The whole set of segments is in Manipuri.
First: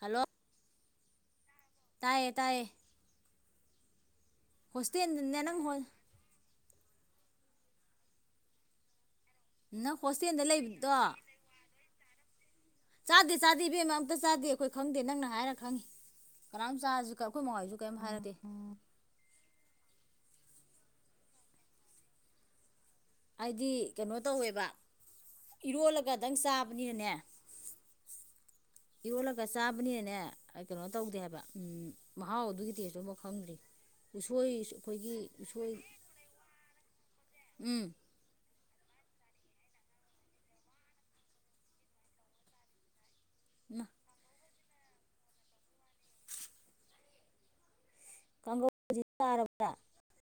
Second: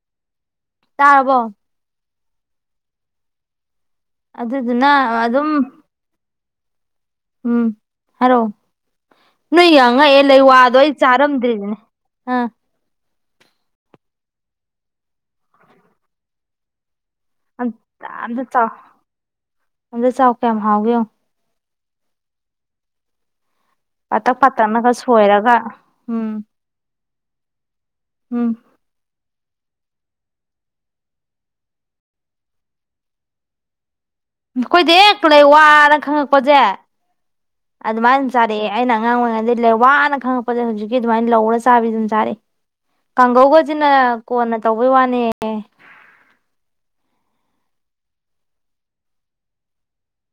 ꯍꯂꯣ ꯇꯥꯔꯕꯣ ꯇꯥꯏꯌꯦ ꯇꯥꯏꯌꯦ ꯑꯗꯨꯗꯨꯅ ꯍꯣꯁꯇꯦꯜꯗꯅꯦ ꯑꯗꯨꯝ ꯅꯪ ꯎꯝ ꯍꯥꯏꯔꯣ ꯅꯣꯏ ꯌꯥꯝ ꯅꯪ ꯉꯛꯑꯦ ꯍꯣꯁꯇꯦꯜꯗ ꯂꯩꯋꯥꯗꯣ ꯑꯩ ꯂꯩꯕꯗꯣ ꯆꯥꯔꯝꯗꯔꯤꯗꯨꯅꯤ ꯑ ꯆꯥꯗꯦ ꯆꯥꯗꯦ ꯏꯕꯦꯝꯃ ꯑꯝꯇ ꯆꯥꯗꯦ ꯑꯩꯈꯣꯏ ꯈꯪꯗꯦ ꯅꯪꯅ ꯍꯥꯏꯔ ꯈꯪꯏ ꯀꯅꯥꯝ ꯆꯥꯁꯤ ꯑꯝ ꯑꯝꯇ ꯆꯥꯎ ꯑꯝꯇꯥ ꯆꯥꯎ ꯀꯌꯥꯝ ꯍꯥꯎꯒꯦ ꯌꯦꯡꯉꯣ ꯑꯩꯗꯤ ꯀꯩꯅꯣ ꯄꯥꯇꯛ ꯇꯧꯑꯦꯕ ꯄꯥꯇꯛꯅꯒ ꯁꯣꯏꯔꯒ ꯏꯔꯣꯜꯂꯒ ꯎꯝ ꯇꯪ ꯆꯥꯕꯅꯤꯅꯅꯦ ꯎꯝ ꯏꯔꯣꯜꯂꯒ ꯆꯥꯕꯅꯤꯅꯅꯦ ꯀꯩꯅꯣ ꯇꯧꯗꯦ ꯍꯥꯏꯕ ꯃꯍꯥꯎ ꯑꯗꯨ ꯇꯦꯁꯇꯨ ꯑꯃꯣꯛ ꯈꯪꯗꯦ ꯑꯩꯈꯣꯏꯗꯤ ꯍꯦꯛ ꯂꯩꯋꯥꯅ ꯈꯪꯉꯛꯄꯁꯦ ꯎꯝ ꯑꯗꯨꯝꯃꯥꯏ ꯑꯗꯨꯝ ꯆꯥꯔꯛꯑꯦ ꯑꯩꯅ ꯑꯉꯥꯡ ꯑꯣꯏꯔꯤꯉꯩꯗꯩ ꯂꯩꯋꯥꯅ ꯈꯪꯂꯛꯄꯁꯦ ꯌꯧꯖꯤꯛꯀꯤ ꯑꯗꯨꯃꯥꯏ ꯂꯧꯔ ꯆꯥꯕꯤ ꯗꯨꯝ ꯆꯥꯔꯦ ꯀꯥꯡꯒꯧ ꯒꯁꯤꯅ ꯀꯣꯟꯅ ꯇꯧꯕꯩ ꯋꯥꯅꯦ ꯑꯦ [unintelligible]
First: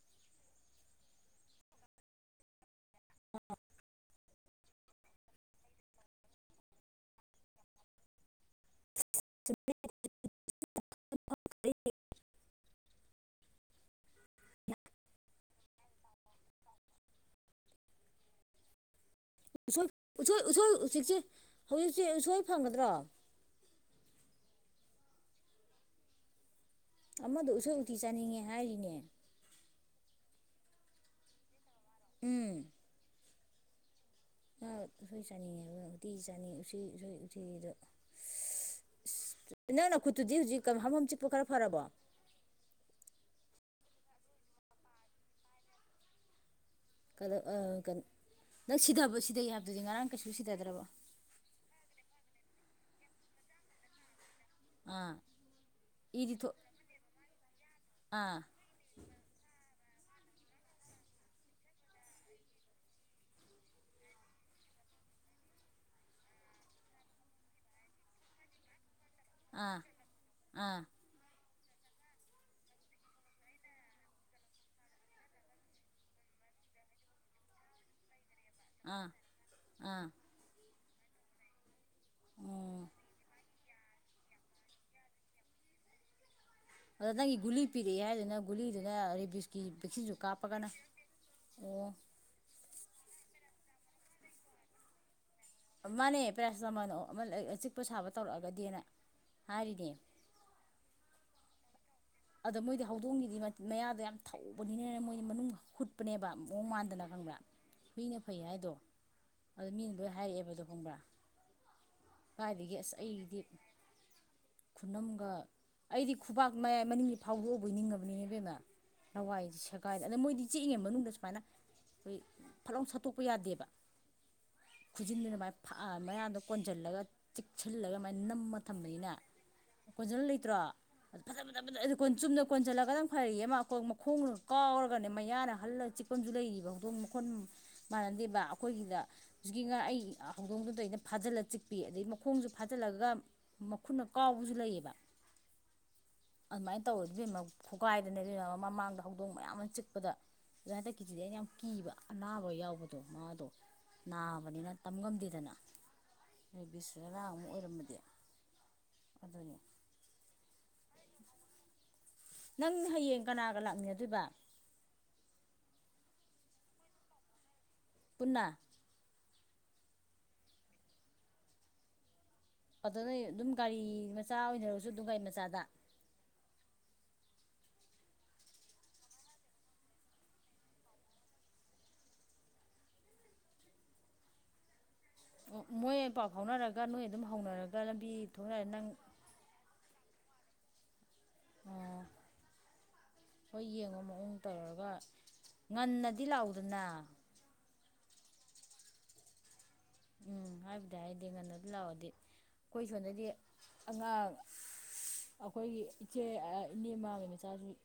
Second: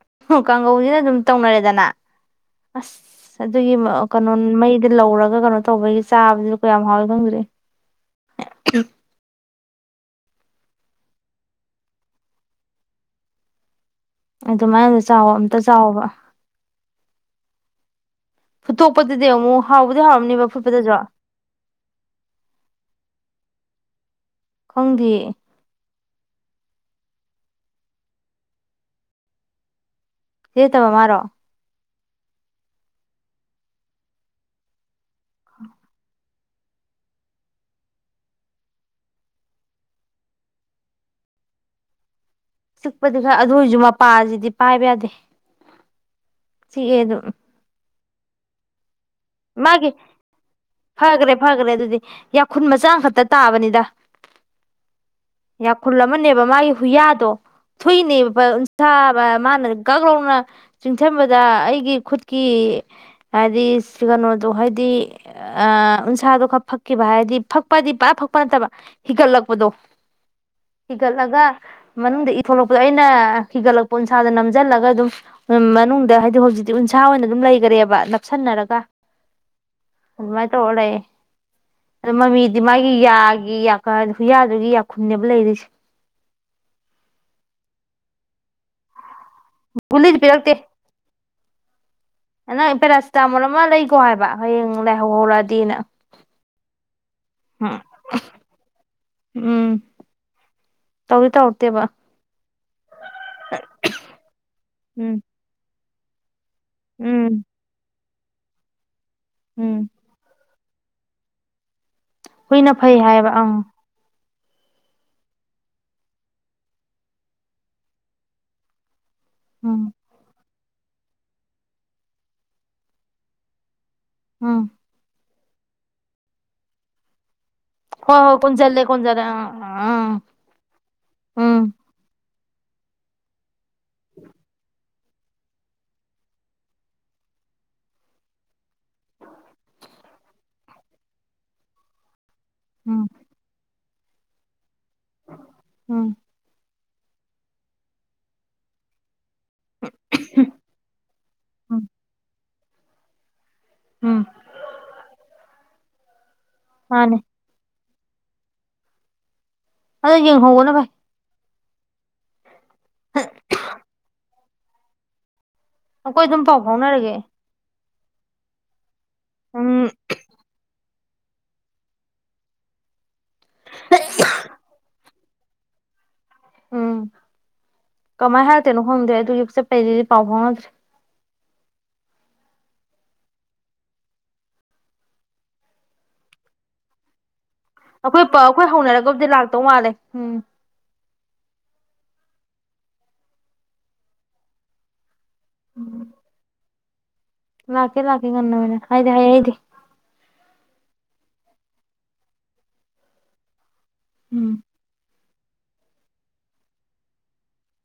ꯍꯨ [unintelligible] ꯀꯥꯡꯉꯧꯖꯤꯅ ꯑꯗꯨꯝ ꯇꯧꯅꯔꯦꯗꯅ ꯑꯁ ꯑꯗꯨꯒꯤꯃꯑꯣ [unintelligible] ꯀꯅꯣꯟ ꯃꯩꯗ ꯂꯧꯔꯒ ꯀꯅꯣ ꯇꯧꯕꯒꯤ ꯆꯥꯕꯁꯤ [unintelligible] ꯀꯌꯥꯝ ꯍꯥꯎꯏ ꯈꯪꯗ꯭ꯔꯤ ꯑ ꯍꯩ [unintelligible] ꯑꯗꯨꯃꯥꯏ ꯑꯝꯇ ꯆꯥꯎ ꯑꯝꯇ ꯆꯥꯑꯣꯕ꯫ ꯐꯨꯇꯣ [unintelligible] ꯎꯁꯣꯏ ꯎꯁꯣꯏ-ꯎꯁꯣꯏ ꯎꯆꯦꯛꯁꯦ [unintelligible] ꯍꯧꯖꯤꯛꯁꯦ ꯎꯁꯣꯏ ꯐꯧꯒꯗ꯭ꯔꯣ꯫ ꯈꯪꯗꯦ꯫ ꯑꯃꯗꯣ ꯎꯁꯣꯏ ꯎꯇꯤ ꯆꯥꯅꯤꯡꯉꯦ ꯍꯥꯏꯔꯝꯅꯦ꯫ [unintelligible] ꯎꯝ ꯇꯥꯏ [unintelligible] ꯎꯁꯣꯏ ꯆꯥꯅꯤꯡꯉꯦ ꯏꯕꯦꯝꯃ ꯎꯇꯤꯁꯨ [unintelligible] ꯌꯥꯅꯤ [unintelligible] ꯎꯇꯤ [unintelligible] ꯎꯁꯣꯏ ꯎꯇꯤꯁꯤꯗ ꯏꯁꯁꯁ ꯏꯁ [unintelligible] ꯅꯪ ꯅꯈꯨꯠꯇꯨꯗꯤ ꯍꯨꯖꯤꯛ ꯀꯃ [unintelligible] ꯍꯝ ꯍꯝ ꯆꯤꯛꯄ ꯈꯔ ꯐꯔꯕꯣ꯫ ꯆꯤꯛꯄꯗꯤ ꯈꯔ ꯑꯗꯨꯑꯣꯏꯖꯨ ꯃꯄꯥꯖꯤꯗꯤ ꯄꯥꯏꯕ ꯌꯥꯗꯦ꯫ ꯆꯤꯛꯑꯦ ꯑꯗꯨꯝ ꯀꯗꯧ ꯑ ꯀꯟ ꯅꯪ ꯁꯤꯗꯕ ꯃꯥꯒꯤ ꯐꯒꯔꯦ ꯐꯒꯔꯦ ꯑꯗꯨꯗꯤ ꯌꯥꯈꯨꯟ ꯃꯆꯥꯝꯃ ꯈꯛꯇ ꯇꯥꯕꯅꯤꯗ꯫ ꯑꯥ ꯌꯥꯈꯨꯟ ꯏꯗꯤ ꯑꯃꯅꯦꯕ ꯊꯣꯛ ꯃꯥꯒꯤ ꯍꯨꯏꯌꯥꯗꯣ ꯑꯥ ꯊꯨꯏꯅꯦꯕ ꯎꯟꯁꯥ [unintelligible] ꯃꯥꯅ ꯀꯒꯣꯡꯉ [unintelligible] ꯆꯤꯡꯊꯝꯕꯗ ꯑꯩꯒꯤ ꯈꯨꯠꯀꯤ ꯍꯥꯔꯤꯁ [unintelligible] ꯀꯅꯣꯗꯣ ꯍꯥꯏꯗꯤ ꯑ ꯎꯟꯁꯥꯗꯣ ꯈꯔ ꯐꯛꯈꯤꯕ ꯍꯥꯏꯗꯤ ꯐꯛꯄꯍꯥꯏꯗꯤ ꯄꯨꯔꯥ ꯐꯛꯄ ꯅꯠꯇꯕ ꯍꯤꯒꯠꯂꯛꯄꯗꯣ ꯑꯥ ꯑꯥ ꯍꯤꯒꯠꯂꯒ ꯃꯅꯨꯡꯗ ꯏ ꯊꯣꯛꯂꯛꯄꯗꯣ ꯑꯩꯅ ꯍꯤꯒꯠꯂꯛꯄ ꯎꯟꯁꯥꯗꯣ ꯅꯝꯖꯟꯂꯒ ꯑꯗꯨꯝ ꯃꯅꯨꯡꯗ ꯍꯥꯏꯗꯤ ꯍꯨꯖꯤꯛꯇꯤ ꯎꯟꯁꯥ ꯑꯣꯏꯅ ꯑꯗꯨꯝ ꯂꯩꯒꯔꯦꯕ ꯅꯞꯁꯟꯅꯔꯒ꯫ ꯑꯥ ꯑꯥ ꯑꯗꯨꯃꯥꯏ [unintelligible] ꯇꯧꯔ ꯂꯩꯌꯦ ꯃꯃꯤꯗꯤ ꯑꯣ ꯃꯥꯒꯤ ꯌꯥꯒꯤ ꯌꯥ ꯐꯔꯖꯨ [unintelligible] ꯍꯨꯏꯌꯥꯗꯨꯒꯤ ꯌꯥꯈꯨꯟꯅꯦꯕ ꯂꯩꯔꯤꯁꯦ ꯑꯗ ꯅꯪꯒꯤ ꯒꯨꯂꯤ ꯄꯤꯔꯛꯑꯦ ꯍꯥꯏꯗꯨꯅ ꯒꯧꯂꯤꯗꯨꯅ ꯔꯤ [unintelligible] ꯁꯀꯤꯟ ꯚꯦꯛꯁꯤꯟꯁꯨ ꯒꯨꯂꯤꯗꯤ [unintelligible] ꯄꯤꯔꯛꯇꯦ ꯀꯥꯞꯄꯒꯅ ꯑꯣ ꯅꯪ ꯄꯦꯔꯥꯁꯤꯇꯥꯃꯣꯟ ꯑꯃ ꯂꯩꯒꯣ ꯍꯥꯏꯕ ꯍꯌꯦꯡ ꯂꯥꯏꯍꯧ ꯍꯧꯔꯖꯨ ꯃꯥꯟꯅꯦ ꯄꯦꯔꯥꯁꯤꯇꯥꯃꯣꯟ ꯑꯣ ꯑꯃ ꯂꯩꯩꯩ ꯎꯝ ꯆꯤꯛꯄ ꯁꯥꯕ ꯇꯧꯔꯛꯑꯒꯗꯤꯅ ꯍꯥꯏꯔꯤꯅꯦ ꯀꯩꯕ [unintelligible] ꯑꯗ ꯃꯣꯏꯗꯤ ꯍꯧꯗꯣꯡꯒꯤꯗꯤ ꯃꯌ ꯃꯌꯥꯗꯣ ꯌꯥꯝ ꯊꯧꯕꯅꯤꯅꯅꯦ ꯎꯝ ꯃꯣꯏꯗꯤ ꯃꯅꯨꯡꯗ ꯍꯨꯠ ꯄꯅꯦꯕ ꯃꯑꯣꯡ ꯃꯥꯟꯗꯅ ꯈꯪꯕ꯭ꯔꯥ ꯎꯝ ꯃꯤꯅ ꯐꯩ ꯍꯥꯏꯗꯣ ꯑꯗꯣ ꯃꯤ ꯎꯝ ꯂꯣꯏꯅꯥ ꯍꯥꯢꯔꯛ ꯑꯦꯕꯥ ꯑꯗꯣ [inaudible] ꯍꯨꯏꯅ ꯀꯥꯏꯗꯒꯤ ꯐꯩ ꯑꯁ ꯍꯥꯏꯌꯦꯕ ꯑꯩꯒꯤꯗꯤ ꯑꯪ ꯈꯨꯅꯝꯒ ꯑꯩꯗꯤ ꯈꯨꯕꯥꯛ ꯃꯌꯥꯏ ꯃꯅꯤꯡ ꯒꯤ ꯐꯥꯎꯗꯣꯛ ꯑꯕꯣꯏ ꯅꯤꯡꯉꯤꯅꯤ ꯏꯕꯦꯝꯃꯥ ꯂꯥꯋꯥꯏꯖꯦ ꯎꯝ ꯁꯦꯒꯥꯏꯗꯅ ꯑꯗꯩ ꯃꯣꯏꯗꯤ ꯆꯤꯛꯏꯉꯩ ꯃꯅꯨꯡꯗ ꯁꯨꯃꯥꯏꯅꯥ ꯐꯠ ꯂꯥꯎꯅꯥ ꯁꯠꯇꯣꯀꯄꯥ ꯌꯗꯦꯕꯥ ꯎꯝ ꯈꯨꯖꯤꯟꯗꯨꯅ ꯑꯗꯨꯃꯥꯏꯅꯥ ꯐꯔꯒꯥ ꯃꯌꯥꯗ ꯀꯣꯟꯖꯟꯂꯒ ꯆꯤꯛꯍꯟꯂꯒ ꯍꯣꯏ ꯁꯨꯃꯥꯏꯅ ꯍꯣꯏ ꯅꯝ ꯃꯒꯥ ꯊꯝ ꯀꯣꯟꯖꯜꯂꯦ ꯃꯅꯤꯅꯥ ꯀꯣꯟꯖꯜꯂꯦ ꯑꯪ ꯑꯪ ꯎꯝ ꯀꯣꯟꯖꯤꯟꯂꯥ ꯂꯩꯇꯔꯣ ꯑꯗꯥ ꯐꯥꯗꯥꯠ ꯎꯝ ꯐꯗꯥꯠ ꯆꯨꯝꯅꯥ ꯀꯣꯟꯖꯟꯂꯒꯅꯥ ꯐꯩ ꯃꯈꯣꯡꯒꯗꯣ ꯀꯥꯎꯔꯒꯅꯦ ꯃꯌꯥꯅꯥ ꯍꯜꯂꯒꯥ ꯆꯤꯛꯄ ꯑꯃꯁꯨ ꯂꯩꯔꯤꯌꯦ ꯍꯪꯗꯣꯡ ꯝꯈꯜ ꯃꯅꯥꯗꯦꯕꯥ ꯑꯈꯣꯏ ꯁꯤꯗꯥ ꯍꯦꯖꯤꯛꯀꯤ ꯑꯩ ꯍꯪꯗꯣꯡ ꯗꯨꯗꯩꯩ ꯐꯖꯤꯟꯂꯥ ꯆꯤꯛꯄꯤ ꯈꯣꯡꯖꯦ ꯎꯝ ꯐꯖꯟꯂꯒ ꯃꯈꯣꯡ ꯈꯨꯠꯅ ꯀꯥꯎꯕꯁꯨ ꯂꯩꯌꯦꯕꯥ [inaudible] ꯑꯧ ꯏꯕꯦꯝꯃꯥ ꯈꯣꯒꯥꯏꯗꯅꯥ ꯏꯕꯦꯝꯃꯥ ꯃꯃꯥꯡꯗ ꯍꯧꯗꯣꯡ [inaudible] ꯃꯌꯥꯝ ꯑꯃꯥ ꯆꯤꯛꯄꯗ ꯍꯟꯗꯛ ꯀꯤꯁꯤꯗꯤ ꯑꯩꯅꯥ ꯌꯥꯝ ꯀꯤꯕꯥ ꯑꯅꯥꯕꯥ ꯌꯥꯎꯕꯥ [unintelligible] ꯎꯝ ꯅꯕꯅꯤꯅꯥ ꯇꯝ ꯉꯝꯗꯦꯗꯅꯥ ꯔꯦꯕꯤꯁ ꯃꯥꯅꯦ ꯑꯅꯥꯕꯥ ꯑꯃꯥ ꯑꯣꯏꯔꯝꯃꯗꯤ ꯑꯗꯨꯅꯤ ꯑꯗꯣ ꯌꯦꯡꯍꯧꯕꯅꯥ ꯐꯩ ꯅꯪ ꯍꯌꯦꯡ ꯀꯅꯥꯒꯥ ꯂꯥꯛꯃꯤꯟ ꯅꯥꯗꯣꯏꯕ ꯑꯩꯈꯣꯏ ꯑꯗꯨꯝ ꯄꯥꯎ ꯐꯥꯎꯅꯥꯔꯥꯒꯦ꯫ ꯄꯨꯟ ꯅꯥ ꯎꯝ ꯑꯗꯥ ꯅꯣꯏ ꯑꯗꯨꯝ ꯒꯥꯔꯤ ꯃꯆꯥ ꯑꯣꯏꯅꯔꯁꯨ ꯑꯗꯨꯝ ꯃꯆꯥꯗ ꯎꯝ ꯀꯃꯥꯏ ꯍꯥꯏꯔꯛꯇꯣꯏꯅꯣ ꯈꯪꯗꯦ ꯑꯗꯨ ꯆꯠꯄꯩꯗꯨꯗꯤ ꯄꯥꯎ ꯐꯥꯎꯅꯥꯗꯔ꯭ꯤ ꯃꯣꯏ ꯄꯥꯎ ꯐꯥꯎꯅꯥꯔꯒ ꯅꯣꯏ ꯑꯗꯨꯝ ꯍꯧꯅꯔꯒꯥ ꯑꯩꯈꯣꯏ ꯍꯧꯅꯔꯒꯗꯤ ꯂꯛꯇꯧ ꯃꯥꯜꯂꯦ ꯎꯝ ꯎꯝ ꯍꯣꯏ ꯌꯦꯡꯉꯣ ꯃꯑꯣꯡ ꯇꯧꯔꯒꯥ ꯉꯟ ꯅꯥꯗꯤ ꯂꯥꯛ ꯎꯗꯅ ꯂꯥꯛꯀꯦ ꯂꯥꯛꯀꯦ ꯉꯟꯅꯥ ꯑꯣꯏꯅꯥ ꯍꯥꯏꯗꯤ ꯍꯥꯏꯍꯩꯗꯦ ꯎꯝ ꯍꯥꯏꯕꯨꯗꯤ ꯍꯥꯏꯍꯩ ꯗꯦ ꯉꯟꯅꯗꯤ ꯂꯥꯛ ꯑꯣꯗꯤ ꯑꯩꯈꯣꯏ ꯁꯣꯝꯗꯥꯗꯤ ꯑꯉꯥꯡ ꯎꯝ ꯑꯈꫭꯏꯒꯤ ꯏꯆꯦ ꯑ ꯏꯅꯦ ꯃꯥꯝꯃꯩ ꯃꯆꯥꯖꯤꯡ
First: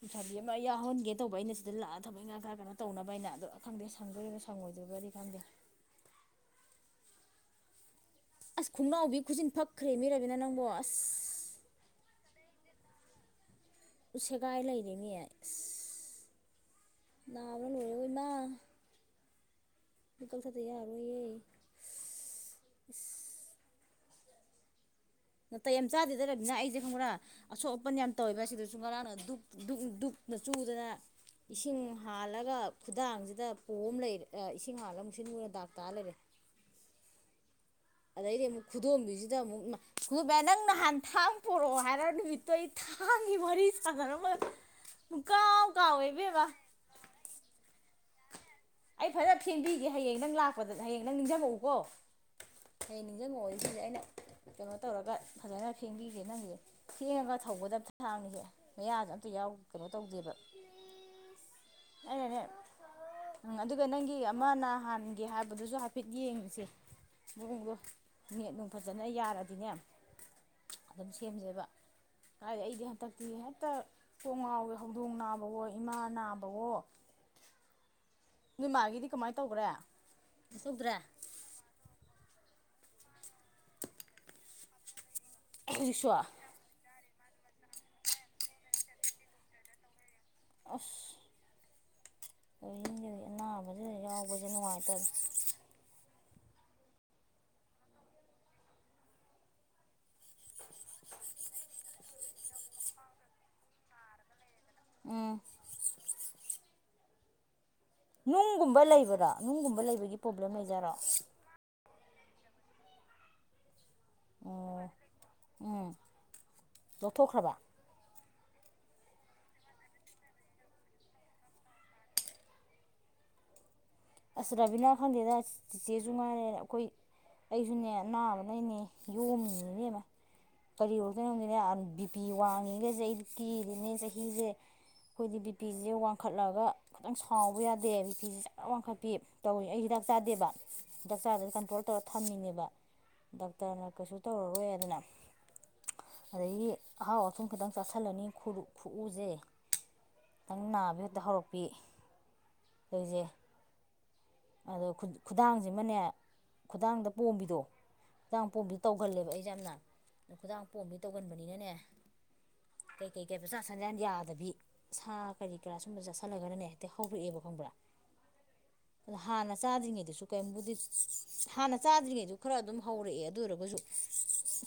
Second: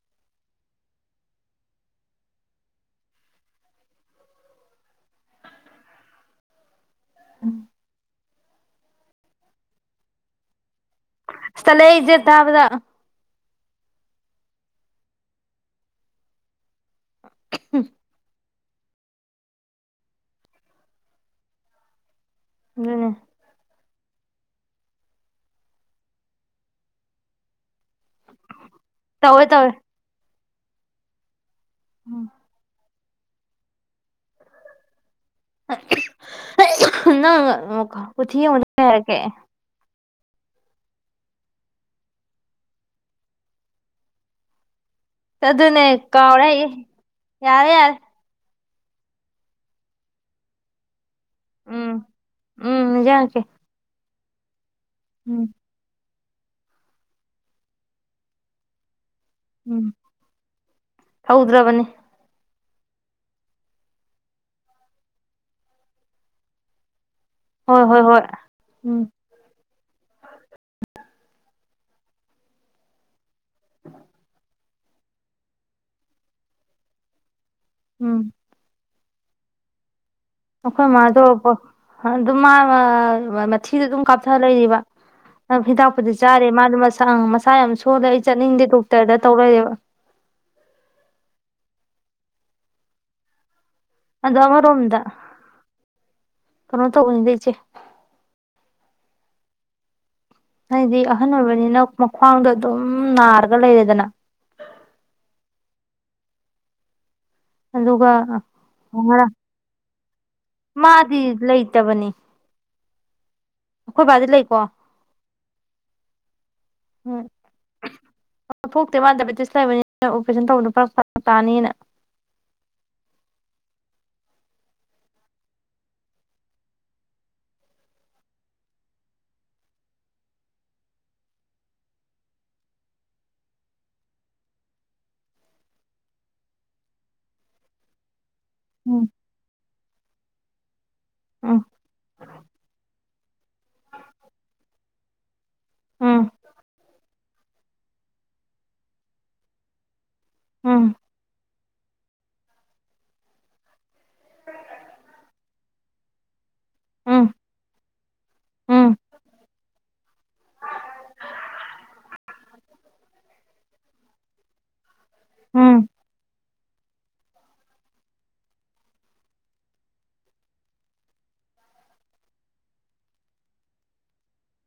ꯂꯩꯁꯥꯕꯤ ꯑꯃ ꯌꯥꯎꯍꯟꯒꯦ ꯇꯧꯕ ꯑꯩꯅ ꯁꯤꯗ ꯂꯥꯛ ꯑꯒ ꯊꯕꯛ ꯏꯪꯈꯥꯡ ꯈꯔ ꯀꯩꯅꫭ ꯇꯧꯅꯕꯥꯅ ꯑꯗꫭ ꯈꯪꯗꯦ ꯁꯪꯗꯧꯔꯤꯔꯥ ꯁꯪꯉꫭꯏꯗꯧꯔꯤꯕꯥꯗꯤ ꯈꯪꯗꯦ꯫ ꯑꯥ ꯑꯁ! ꯈꯨꯠꯅꯥꯎꯕꯤꯒꯤ ꯈꯨꯖꯤꯟ ꯐꯛ ꯈ꯭ꯔꯦꯃꯤ ꯔꯦꯕꯤꯅꯥ ꯅꯪꯕꫭ ꯑꯁ ꯏꯁ ꯇꯜꯂꯦ ꯑꯩꯖꯦ ꯇꯥꯕꯗ ꯁꯦꯒꯥꯏ ꯂꯩꯔꯩꯅꯦ ꯏꯁ! ꯅꯥꯕ ꯂꫭꯏꯔꯔꫭꯏ ꯅ ꯑꯩ ꯊꯕꯛ ꯆꯠꯇ ꯌꯥꯔꯔꫭꯏꯌꯦ ꯏꯁꯩ! [unintelligible] ꯅꯇꯩ ꯌꯥꯝ ꯆꯥꯗꯦꯗ ꯔꯕꯤꯅꯥ ꯑꯩꯖꯦ ꯈꯪꯕ꯭ꯔꯥ ꯑꯁꫭꯛ ꯕꯟ ꯌꯥꯝ ꯇꯧꯋꯦꯕ ꯑꯁꯤꯗꯁꯨ ꯉꯔꯥꯡꯅ ꯘꯨꯛ ꯇꯧꯋꯦ ꯇꯧꯋꯦ ꯘꯨꯛ ꯘꯨꯛ ꯆꯨꯗꯥꯔ ꯏꯁꯤꯡ ꯍꯥꯜꯂꯒ ꯈꯨꯗꯥꯡ ꯖꯤꯗꯥ ꯄꫭꯝ ꯂꯩ ꯑ ꯏꯁꯤꯡ [unintelligible] [unintelligible] ꯗꯥꯛ ꯇ ꯂꯩꯔꯩ ꯎꯝ [unintelligible] ꯀꯨꯊꯤ ꯌꯦꯡꯉꯨꯕꯗꯨ ꯀꯩ ꯍꯥꯏꯔꯛꯀꯦ ꯑꯃꯨꯛ ꯅꯪ ꯅꯍꯥꯟ ꯊꯥꯡ ꯄꯨꯔꯛꯑꫭ ꯍꯥꯏꯔꯛ ꯅꯨꯃꯤꯠꯇꫭ ꯊꯥꯡꯒꯤ ꯋꯥꯔꯤ ꯁꯥꯟꯅꯔꯝꯃ ꯑꯗꯨꯅꯦ ꯀꯥꯎꯔꯦꯌꯦ ꯌꯥꯔꯦ ꯌꯥꯔꯦ ꯑꯩ ꯐꯖꯅ ꯐꯦꯡꯕꯤꯒꯦ ꯍꯌꯦꯡ ꯅꯪ ꯂꯥꯛꯄꯗ ꯍꯌꯦꯡ ꯅꯪ ꯅꯤꯡꯖꯪ ꯉꯛꯎꯀꫭ ꯎꯝ ꯎꯝ ꯍꯌꯦꯡ ꯅꯤꯡꯖꯪꯉꯛꯀꯦ ꯅꯤꯡꯖꯪꯉꫭ ꯍꯥꯏꯖꯤꯅꯤ ꯑꯩꯅ ꯀꯩꯅꫭ ꯇꯧꯔꯒ ꯎꯝ ꯐꯖꯅ ꯐꯦꯡꯕꯤ ꯅꯪꯒꯤꯖꯦ ꯐꯦꯡꯉꯒ ꯊꯧꯒꯗꯕ ꯊꯥꯡꯅꯤ ꯁꯦ ꯃꯌꯥꯖꯦ ꯑꯝ ꯌꯥꯎ ꯎꯝ ꯀꯩꯅꫭ ꯇꯧꯗꯦꯕ ꯍꯧꯗ꯭ꯔꯕꯅꯤ ꯑꯩꯅꯅꯦ ꯎꯝ ꯑꯗꯨꯒ ꯅꯪꯒꯤ ꯑꯃ ꯅꯍꯥꯟꯒꯤ ꯍꯥꯏꯕꯗꯨꯖꯨ ꯍꯥꯏꯐꯦꯠ ꯌꯦꯡꯁꯦ ꯍꯣꯏ ꯍꯣꯏ ꯍꯣꯏ [unintelligible] ꯅꯦꯠ ꯅꯨꯡ ꯎꯝ ꯐꯖꯅ ꯌꯥꯔꯗꯤꯅꯦ ꯑꯗꯨꯝ ꯁꯦꯝꯖꯦꯕ ꯀꯥꯏꯗꯩ ꯑꯩꯗꯤ ꯍꯥꯟꯗꯛꯇꯤ ꯍꯦꯛꯇ ꯀꫭꯛ ꯉꯥꯎꯗ ꯍꯥꯎꯗꫭꯡ ꯅꯕꯋꫭ ꯏꯃꯥ ꯅ ꯎꯝ ꯅꫭꯏꯃꯥꯒꯤꯗꯤ ꯀꯃꯥꯏ ꯇꯧꯒ꯭ꯔꯦ ꯑꯩꯈꫭꯏ ꯇꯧꯗ꯭ꯔꯦ ꯃꯥꯗꫭ [unintelligible] [unintelligible] ꯃꯊꯤꯗꫭ ꯑꯗꯨꯝ ꯀꯥꯞꯊ ꯂꯩꯔꯤꯕ ꯅꯪ ꯍꯤꯗꯥꯛ ꯍꯧꯖꯤꯛꯁꯨ ꯄꯨꯗꯤ ꯑꯁ ꯆꯥꯔꯤ ꯃꯥꯖꯨ ꯃꯁ [unintelligible] ꯃꯥꯁꯥ ꯌꯥꯝ ꯁꫭꯜꯂꯦ ꯑꯩ ꯆꯠꯅꯤꯡꯗꯦ ꯗꫭꯛꯇꯔꯗ ꯑꯁ! ꯂꯩꯅꯤꯡꯗꯦꯗ ꯑꯅꯥ ꯑꯗꫭ ꯑꯃꫪꫭꯝꯗ ꯀꯩꯅꫭꯝ ꯇꯧꯕꯅꯤꯗ ꯏꯆꯦ ꯍꯥꯏꯗꯤ ꯑꯍꯟ ꯑꫭꯏꯕꯅꯤꯅ ꯃꯥꯈ꯭ꯋꯥꯡꯗꫭ ꯑꯗꯨꯝ ꯅꯥꯔꯒ ꯂꯩꯔꯦꯗꯅ ꯎꯝ ꯑꯗꯨꯒ ꯅꯨꯪꯒꯨꯝꯕ ꯂꯩꯕꯔꯥ ꯅꯨꯪꯒꯨꯝꯕ ꯂꯩꯕꯒꯤ ꯄꯔꯣꯕꯂꯦꯝ ꯂꯩꯖꯥꯠꯂꯥ ꯃꯥꯗꯤ ꯂꯩꯇꯕꯅꯤ ꯑꯩꯈꯣꯏ ꯕꯥꯗꯤ ꯂꯩꯀꯣ ꯑꯣ ꯎꯝ ꯂꯧꯊꯣꯛꯈꯔ꯭ꯕ ꯂꯧꯊꯣꯛꯇꯦ ꯃ ꯗꯥꯏꯄꯦꯇꯤꯁꯇ ꯂꯩꯕꯅꯤꯅ ꯑꯣ ꯄꯥꯔꯦꯁꯅꯟ ꯇꯧꯕꯗꯥ ꯐꯔꯛ ꯇꯥꯅꯦꯅ ꯑꯁ ꯔꯕꯤꯅ ꯈꯪꯗꯦꯗ ꯆꯦꯆꯦꯖꯨ ꯉꯥꯏꯔꯦ ꯑꯩꯈꯣꯌ ꯑꯩꯖꯨꯅꯦ ꯑꯥꯅꯕ ꯅꯦ ꯌꯣꯝꯃꯤꯅꯦ ꯏꯕꯦꯝ ꯃ ꯀꯔꯤ ꯑꯣꯏꯗꯣꯏꯅꯣ ꯈꯪꯗꯦ ꯕꯤ ꯄꯤ ꯋꯥꯪ ꯉꯦꯒꯥ ꯀꯤꯔꯦꯅꯤ ꯆꯥꯍꯤꯖꯦ ꯑꯩꯈꯣꯌꯗꯤ ꯕꯤ ꯄꯤ ꯖꯦ ꯋꯥꯪꯈꯠꯂꯒ ꯑꯗꯨꯝ ꯁꯥꯎꯕꯥ ꯌꯥꯗꯦ ꯕꯤ ꯄꯤꯖꯦ ꯖꯔ ꯋꯥꯡꯈꯠ ꯎꯝ ꯇꯧꯑꯦ ꯑꯩ ꯍꯤꯗꯥꯛ ꯆꯗꯦꯕꯥ ꯍꯤꯗꯥꯛ ꯆꯗꯕꯅꯤꯅꯥ ꯎꯝ ꯀꯟꯇꯔꯣꯜ ꯇꯧꯔ ꯊꯝꯃꯤꯅꯦꯕꯥ ꯗꯣꯛꯇꯔꯅꯥ ꯀꯩꯁꯨ ꯇꯧꯔꯔꯣꯏꯌꯦꯅꯥ ꯎꯝ ꯑꯗꯥꯒꯤ ꯑꯍꯥꯎ ꯑꯊꯨꯝ ꯈꯤꯇꯥꯡ ꯆꯥꯁꯤꯜꯂꯅꯤ ꯑꯥꯗꯩꯩ ꯈꯨꯔꯨ ꯈꯨꯎꯖꯦ ꯑꯃꯨꯛ ꯎꯝ ꯅꯕ ꯍꯦꯛꯇꯥ ꯍꯧꯔꯛꯄꯥ [unintelligible] ꯑꯩꯖꯦ ꯑꯗꯣ ꯈꯨꯗꯥꯪꯖꯤꯃꯅꯦ ꯈꯨꯗꯥꯪꯗ ꯎꯝ ꯄꯣꯝꯕꯤꯗꯣ ꯈꯨꯗꯥꯡꯗ ꯄꯣꯝꯕꯤꯗꯣ ꯎꯝ ꯇꯧꯒꯜꯂꯦ ꯑꯩꯖꯦ ꯌꯥꯝꯅꯥ ꯈꯨꯗꯥꯪ ꯄꯣꯝꯕꯗꯣ ꯇꯧꯒꯟꯕꯅꯤꯅꯥꯟꯅꯦ ꯀꯩ ꯀꯩ ꯀꯩꯝ ꯆꯥꯁꯤꯟ ꯌꯥꯗꯕꯤ ꯁꯥ ꯀꯔꯤ ꯀꯔꯥ ꯁꯨꯝ ꯎꯝ ꯁꯨꯝꯕꯥ ꯆꯥꯁꯤꯜꯂꯒꯅꯥꯅꯦ ꯍꯦꯛꯇꯥ ꯍꯧꯔꯛꯑꯦꯕ ꯈꯪꯕꯔꯥ ꯍꯥꯟꯅꯥ ꯆꯗꯔ ꯉꯩꯗꯁꯨ ꯀꯦꯏꯝꯕꯨꯗꯤ ꯍꯟꯅꯥ ꯆꯗꯔꯤꯉꯩꯗ ꯈꯔꯥ ꯑꯗꯨꯝ ꯍꯧꯔꯛꯑꯦ ꯑꯗꯨ ꯑꯣꯏꯔꯒꯁꯨ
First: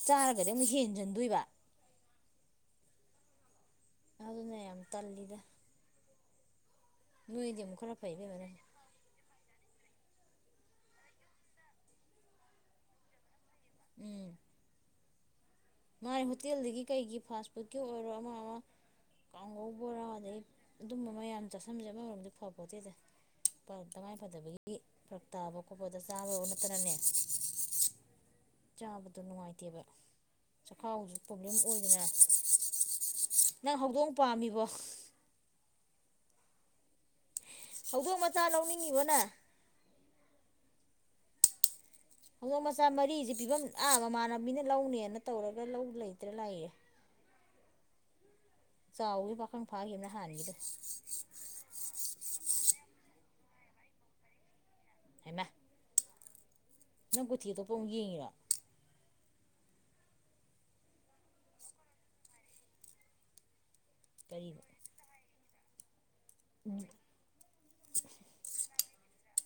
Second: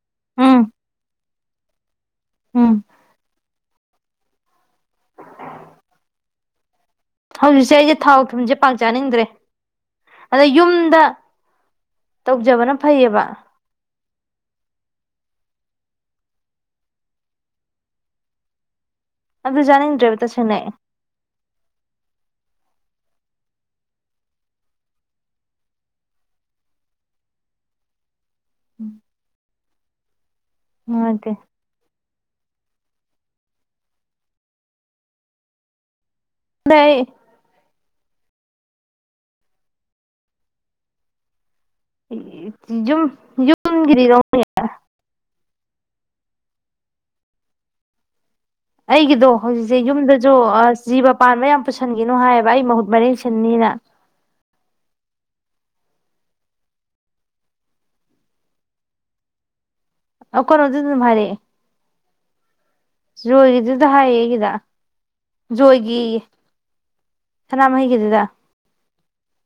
ꯆꯥꯔꯒꯗꯤ ꯑꯃꯨꯛ ꯎꯝ ꯍꯦꯟꯖꯤꯟꯗꯣꯏꯕ ꯎꯝ ꯑꯗꯨꯅꯤ ꯌꯥꯝ ꯇꯜꯂꯤꯗ ꯅꯣꯏꯗꯤ ꯍꯧꯖꯤꯛꯁꯦ ꯑꯃꯨꯛ ꯑꯩꯁꯦ ꯈꯔ ꯐꯩ ꯊꯥꯎ ꯏꯕꯦꯝꯃ ꯊꯨꯝꯖꯦ ꯅꯪ ꯄꯥꯛ ꯆꯥꯅꯤꯪꯗꯔ꯭ꯦ ꯑꯥꯗ ꯌꯨꯝꯗ ꯇꯧꯖꯕꯅꯥ ꯐꯩꯌꯦꯕ [inaudible] ꯉꯥꯏ ꯍꯣꯇꯦꯜꯗꯒꯤ ꯀꯩꯒꯤ ꯐꯁ ꯐꯨꯗꯀꯤ ꯑꯣꯏꯔꯣ ꯑꯃꯥ ꯑꯃꯥ ꯑꯗꯨ ꯀꯪꯍꯧ ꯕꯣꯔꯥ ꯆꯥꯅꯤꯡꯗ꯭ꯔꯦꯕ ꯑꯗꯩꯩ ꯇꯁꯦꯡꯅ ꯑꯗꯨꯝꯕ ꯃꯌꯥꯝ ꯆꯥꯁꯤꯟꯕꯁꯦ ꯑꯃꯔꯣꯝꯗ ꯐꯄꯣꯇꯦꯗꯥ ꯇꯥꯉꯥꯏ ꯐꯥꯗꯕꯒꯤ ꯐꯔꯛ ꯇꯥꯕꯥ ꯈꯣꯠꯄꯗ ꯆꯥꯕꯥ ꯅꯠꯇꯅꯅꯦ ꯆꯕꯗꯣ ꯅꯨꯪꯉꯥꯏꯇꯦꯕ ꯆꯥꯈꯥꯎꯖꯨ ꯅꯨꯡꯉꯥꯏꯇꯦ ꯄꯔꯣꯕꯂꯦꯝ ꯑꯣꯏꯗꯅꯥ ꯅꯪ ꯍꯧꯗꯣꯪ ꯄꯝꯃꯤꯕꯣ [inaudible] [unintelligible] ꯍꯧꯗꯣꯪ ꯃꯆꯥ ꯂꯧꯅꯤꯪꯏꯕ ꯅꯪ ꯍꯧꯗꯣꯪ ꯃꯆꯥ ꯌꯨꯝ ꯃꯔꯤꯖꯦ ꯄꯤꯕꯝ ꯑꯥ ꯌꯨꯝꯒꯤꯗꯤꯗꯣ ꯃꯃꯥꯟꯅꯕꯤꯅꯥ ꯂꯧꯅꯦꯅ ꯇꯧꯔꯒꯥ ꯂꯧ ꯂꯩꯇꯔꯥ ꯂꯥꯛꯏꯌꯦ ꯑꯩꯒꯤꯗꯣ ꯆꯥꯎꯒꯤ ꯄꯥꯈꯪ ꯍꯧꯖꯤꯛꯁꯦ ꯐꯥꯈꯤꯕꯅ ꯌꯨꯝꯗꯖꯨ ꯍꯥꯟꯒꯤꯗ ꯑꯥ ꯖꯤꯕꯥ ꯄꯥꯟꯕꯥ ꯌꯥꯝ ꯄꯨꯁꯤꯟꯒꯤꯅꯨ ꯍꯥꯏꯌꯦꯕ ꯑꯩ ꯃꯍꯨꯠ ꯃꯔꯦꯡ ꯑꯅꯤꯔꯥ [unintelligible] [unintelligible] ꯅꯪ ꯀꯨꯊꯤꯗꯨꯕꯨ ꯑꯃꯨꯛ ꯌꯦꯡꯏꯔ ꯑꯧ ꯀꯩꯅꯣ ꯗꯥꯖꯨ ꯑꯗꯨꯝ ꯍꯥꯏꯔꯛꯑꯦ ꯖꯣꯏꯒꯤꯗꯨ [unintelligible] ꯍꯥꯏ ꯑꯩꯒꯤꯗ ꯀꯔꯤꯅꯣ ꯖꯣꯏꯒꯤꯌꯦ ꯁꯅꯃꯍꯤꯒꯤꯗꯨꯗ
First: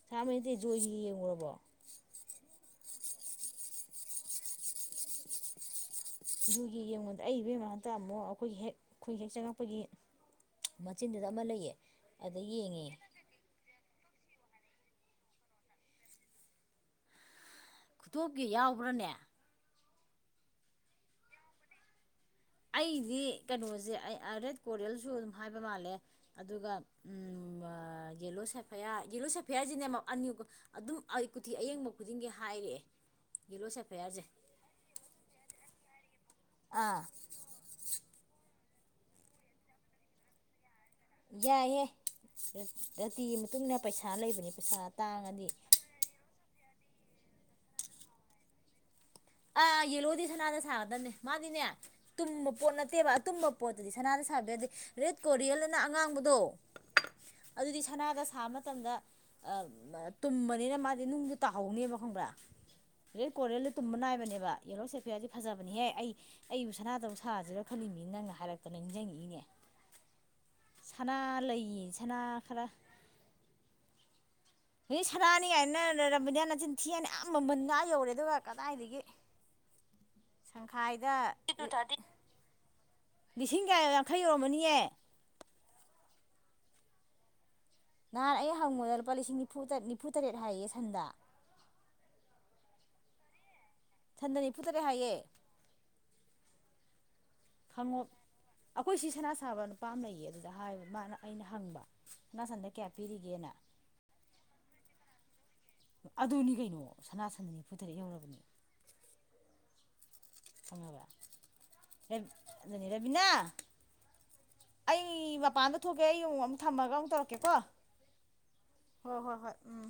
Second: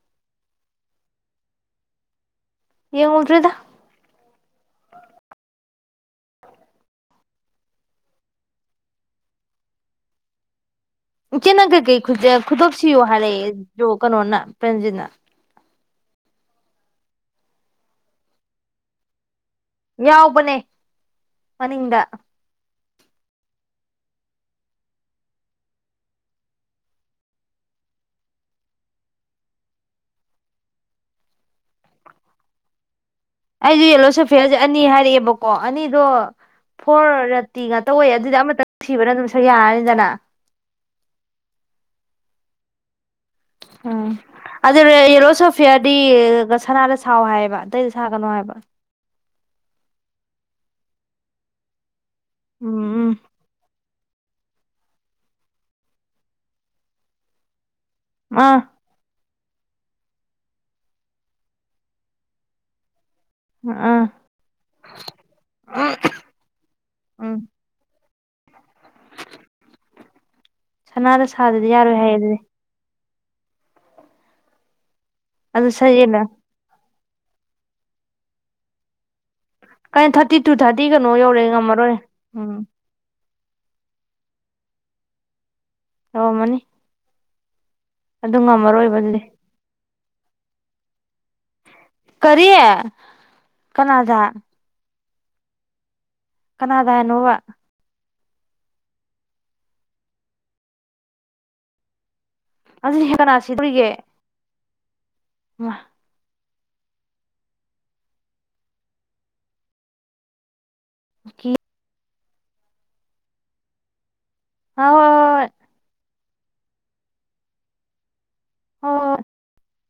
ꯁꯅꯃꯍꯤꯗ ꯖꯣꯏꯒꯤꯒꯥ ꯌꯦꯡꯎꯔꯕꯣ ꯌꯦꯡꯉꯨꯗꯔ꯭ꯦꯗꯥ ꯑꯈꯣꯌꯒꯤ ꯏꯆꯦ ꯅꯪ ꯀꯩꯀꯩ ꯈꯨꯗꯣꯞ ꯌꯦꯡꯉꯦ ꯁꯤꯌꯣ ꯍꯥꯏꯔꯛꯑꯦ ꯖꯣ ꯀꯩꯅꯣꯅ ꯄ꯭ꯔꯦꯝꯖꯤꯠꯅ ꯈꯨꯗꯣꯞꯀꯤ ꯌꯥꯎꯕ꯭ꯔꯅꯦ ꯌꯥꯎꯕꯅꯦ ꯃꯅꯤꯡꯗ ꯑꯩꯗꯤ ꯀꯩꯅꯣꯖꯦ ꯑꯔꯦꯠ ꯀꯣꯔꯦꯜꯖꯨ ꯑꯗꯨꯝ ꯍꯥꯏꯕ ꯃꯥꯜꯂꯦ ꯑꯗꯨꯒ ꯎꯝ ꯑ ꯌꯦꯜꯂꯣ ꯁꯦꯐꯤꯌꯥꯔ ꯁꯦꯐꯤꯌꯥꯔ ꯁꯤꯗꯤꯅꯦ ꯑꯗꯨꯝ ꯀꯨꯊꯤ ꯑꯌꯦꯡꯕ ꯈꯨꯗꯤꯡꯒꯤ ꯍꯥꯏꯌꯦ ꯑꯩꯖꯨ ꯌꯦꯜꯂꯣ ꯁꯦꯐꯤꯌꯥꯔꯖꯦ ꯑꯅꯤ ꯍꯥꯏꯔꯛꯑꯦꯕꯀꯣ ꯑꯅꯤꯗꯣ ꯑꯥ ꯐꯣꯔ ꯔꯦꯇꯤ ꯉꯥꯛꯇ ꯑꯣꯏ ꯑꯗꯨꯗꯤ ꯑꯃꯇꯪ ꯁꯤꯕꯅ ꯑꯗꯨꯝ ꯁꯛ ꯌꯥꯔꯅꯤꯗꯅ ꯌꯥꯏꯌꯦ ꯅꯠꯇꯤꯌꯦ ꯃꯇꯨꯡꯅ ꯎꯝ ꯄꯩꯁꯥ ꯂꯩꯕꯅꯦ ꯑꯗꯨ ꯄꯩꯁꯥ ꯌꯦꯂꯣ ꯇꯥꯡꯉꯗꯤ ꯁꯣꯐꯤꯌꯔꯗꯤ ꯁꯅꯥꯗ ꯁꯥꯎ ꯍꯥꯏꯌꯦꯕ ꯑꯇꯩꯗ ꯁꯥꯒꯅꯣ ꯍꯥꯏꯕ ꯑ ꯌꯦꯜꯂꯣꯗꯤ ꯁꯅꯥꯗ ꯁꯥꯒꯗꯕꯅꯦ ꯃꯥꯗꯤꯅꯦ ꯇꯨꯝꯕ ꯄꯣꯠ ꯅꯠꯇꯦꯕ ꯎꯝ ꯑꯇꯨꯝꯕ ꯄꯣꯠ ꯁꯅꯥꯗ ꯁꯥꯗ ꯌꯥꯗꯦ ꯔꯦꯗ ꯀꯣꯔꯤꯌꯜꯅ ꯑꯉꯥꯡꯕꯗꯣ ꯁꯅꯥꯗ ꯎꯝ ꯁꯥ ꯑꯥ ꯃꯇꯝꯗ ꯑ ꯇꯨꯝꯕꯅꯤꯅ ꯃꯥꯗꯤ ꯅꯨꯡꯗꯨ ꯇꯥꯍꯧꯅꯤꯕ ꯈꯪꯕꯔꯥ ꯔꯦꯠ ꯀꯣꯔꯦꯜꯗꯤ ꯇꯨꯝꯕ ꯑꯥ ꯅꯥꯏ ꯌꯦꯕ ꯌꯦꯜꯂꯣ ꯁꯦꯐꯤꯌꯔꯖꯦ ꯐꯖꯕꯅꯦꯍꯦ ꯑꯩ ꯑꯩꯕꯨ ꯁꯅꯥꯗꯧꯅ ꯎꯝ ꯁꯥꯔꯖꯤꯔ ꯈꯜꯂꯤꯕꯅꯤ ꯅꯪꯅ ꯍꯥꯏꯔꯛꯇꯅ ꯅꯤꯡꯖꯤꯡꯉꯛꯏꯅꯤꯅꯦ ꯁꯅꯥ ꯁꯅꯥꯗ ꯁꯥꯗꯗꯤ ꯂꯩꯌꯦ ꯌꯥꯔꯣꯏ ꯍꯥꯏꯌꯦ ꯁꯅꯥ ꯑꯗꯨꯗꯤ ꯈꯔ ꯑꯗꯩ ꯁꯅꯥꯅꯤ ꯑꯗꯨ ꯒꯥꯏꯅ ꯁꯌꯦꯠꯂ ꯂꯩꯔꯝꯕꯅꯤ ꯅꯆꯤꯟ ꯁꯦꯜ ꯑꯥ ꯃꯃꯜ ꯑꯥ ꯌꯧꯔꯦ ꯑꯗꯨꯒ ꯀꯗꯥꯏꯗꯒꯤ ꯀꯩꯅꯣ ꯊꯥꯔꯇꯤꯇꯨ ꯊꯥꯔꯇꯤ ꯀꯩꯅꯣ ꯇꯪꯈꯥꯏꯗ ꯌꯧꯔꯦ ꯉꯝꯃꯔꯣꯏ ꯂꯤꯁꯤꯡ ꯀꯌꯥ ꯌꯥꯡꯈꯩ ꯌꯧꯔꯝꯃꯅꯤꯌꯦ ꯌꯧꯔꯝꯃꯅꯤ ꯉꯥꯍꯟ ꯑꯩ ꯍꯪꯉꯨꯕꯗ ꯂꯨꯄꯥ ꯑꯗꯨꯗꯤ ꯂꯤꯁꯤꯡ ꯅꯤꯝꯐꯨ ꯇ ꯅꯤꯝꯐꯨ ꯇꯔꯦꯠ ꯍꯥꯏꯌꯦ ꯁꯟꯗ ꯀꯔꯤ ꯀꯅꯥꯗ ꯁꯟꯗ ꯅꯤꯝꯐꯨ ꯇꯔꯦꯠ ꯍꯣꯏꯌꯦ ꯀꯅꯥꯗꯅꯣꯕ ꯍꯉꯣ ꯑꯈꯣꯏ ꯁꯤ ꯁꯅꯥ ꯁꯥꯕ ꯅꯨꯄꯥ ꯑꯃ ꯂꯩꯌꯦ ꯑꯗꯨꯗ ꯍꯥꯏ ꯃꯥꯅ ꯑꯩꯅ ꯍꯪꯕ ꯁꯅꯥ ꯁꯟꯗ ꯀꯌꯥ ꯑꯗꯨꯗꯤ ꯀꯅꯥ ꯄꯤꯔꯤꯒꯦꯅ ꯁꯤꯗꯣꯔꯤꯒꯦ ꯍꯣꯏ ꯑꯗꯨꯅꯤ ꯀꯩꯅꯣ ꯁꯅꯥ ꯁꯟꯗ ꯅꯤꯝꯐꯨ ꯇꯔꯦꯠ ꯌꯧꯔꯕꯅꯤ [unintelligible] [unintelligible] [unintelligible] ꯔꯥꯕꯤꯅꯥ ꯍꯣꯏ ꯍꯣꯏ ꯑꯩ ꯍꯣꯏ ꯃꯥꯄꯥꯟ ꯑꯝꯇꯥ ꯊꯣꯛꯀꯦ ꯑꯩ ꯑꯃꯨꯛ ꯇꯝꯃꯥꯒ ꯑꯃꯨꯛ ꯇꯧꯔꯛꯀꯦ ꯀꯣ ꯍꯣꯏ ꯍꯣꯍꯣꯏ ꯎꯝ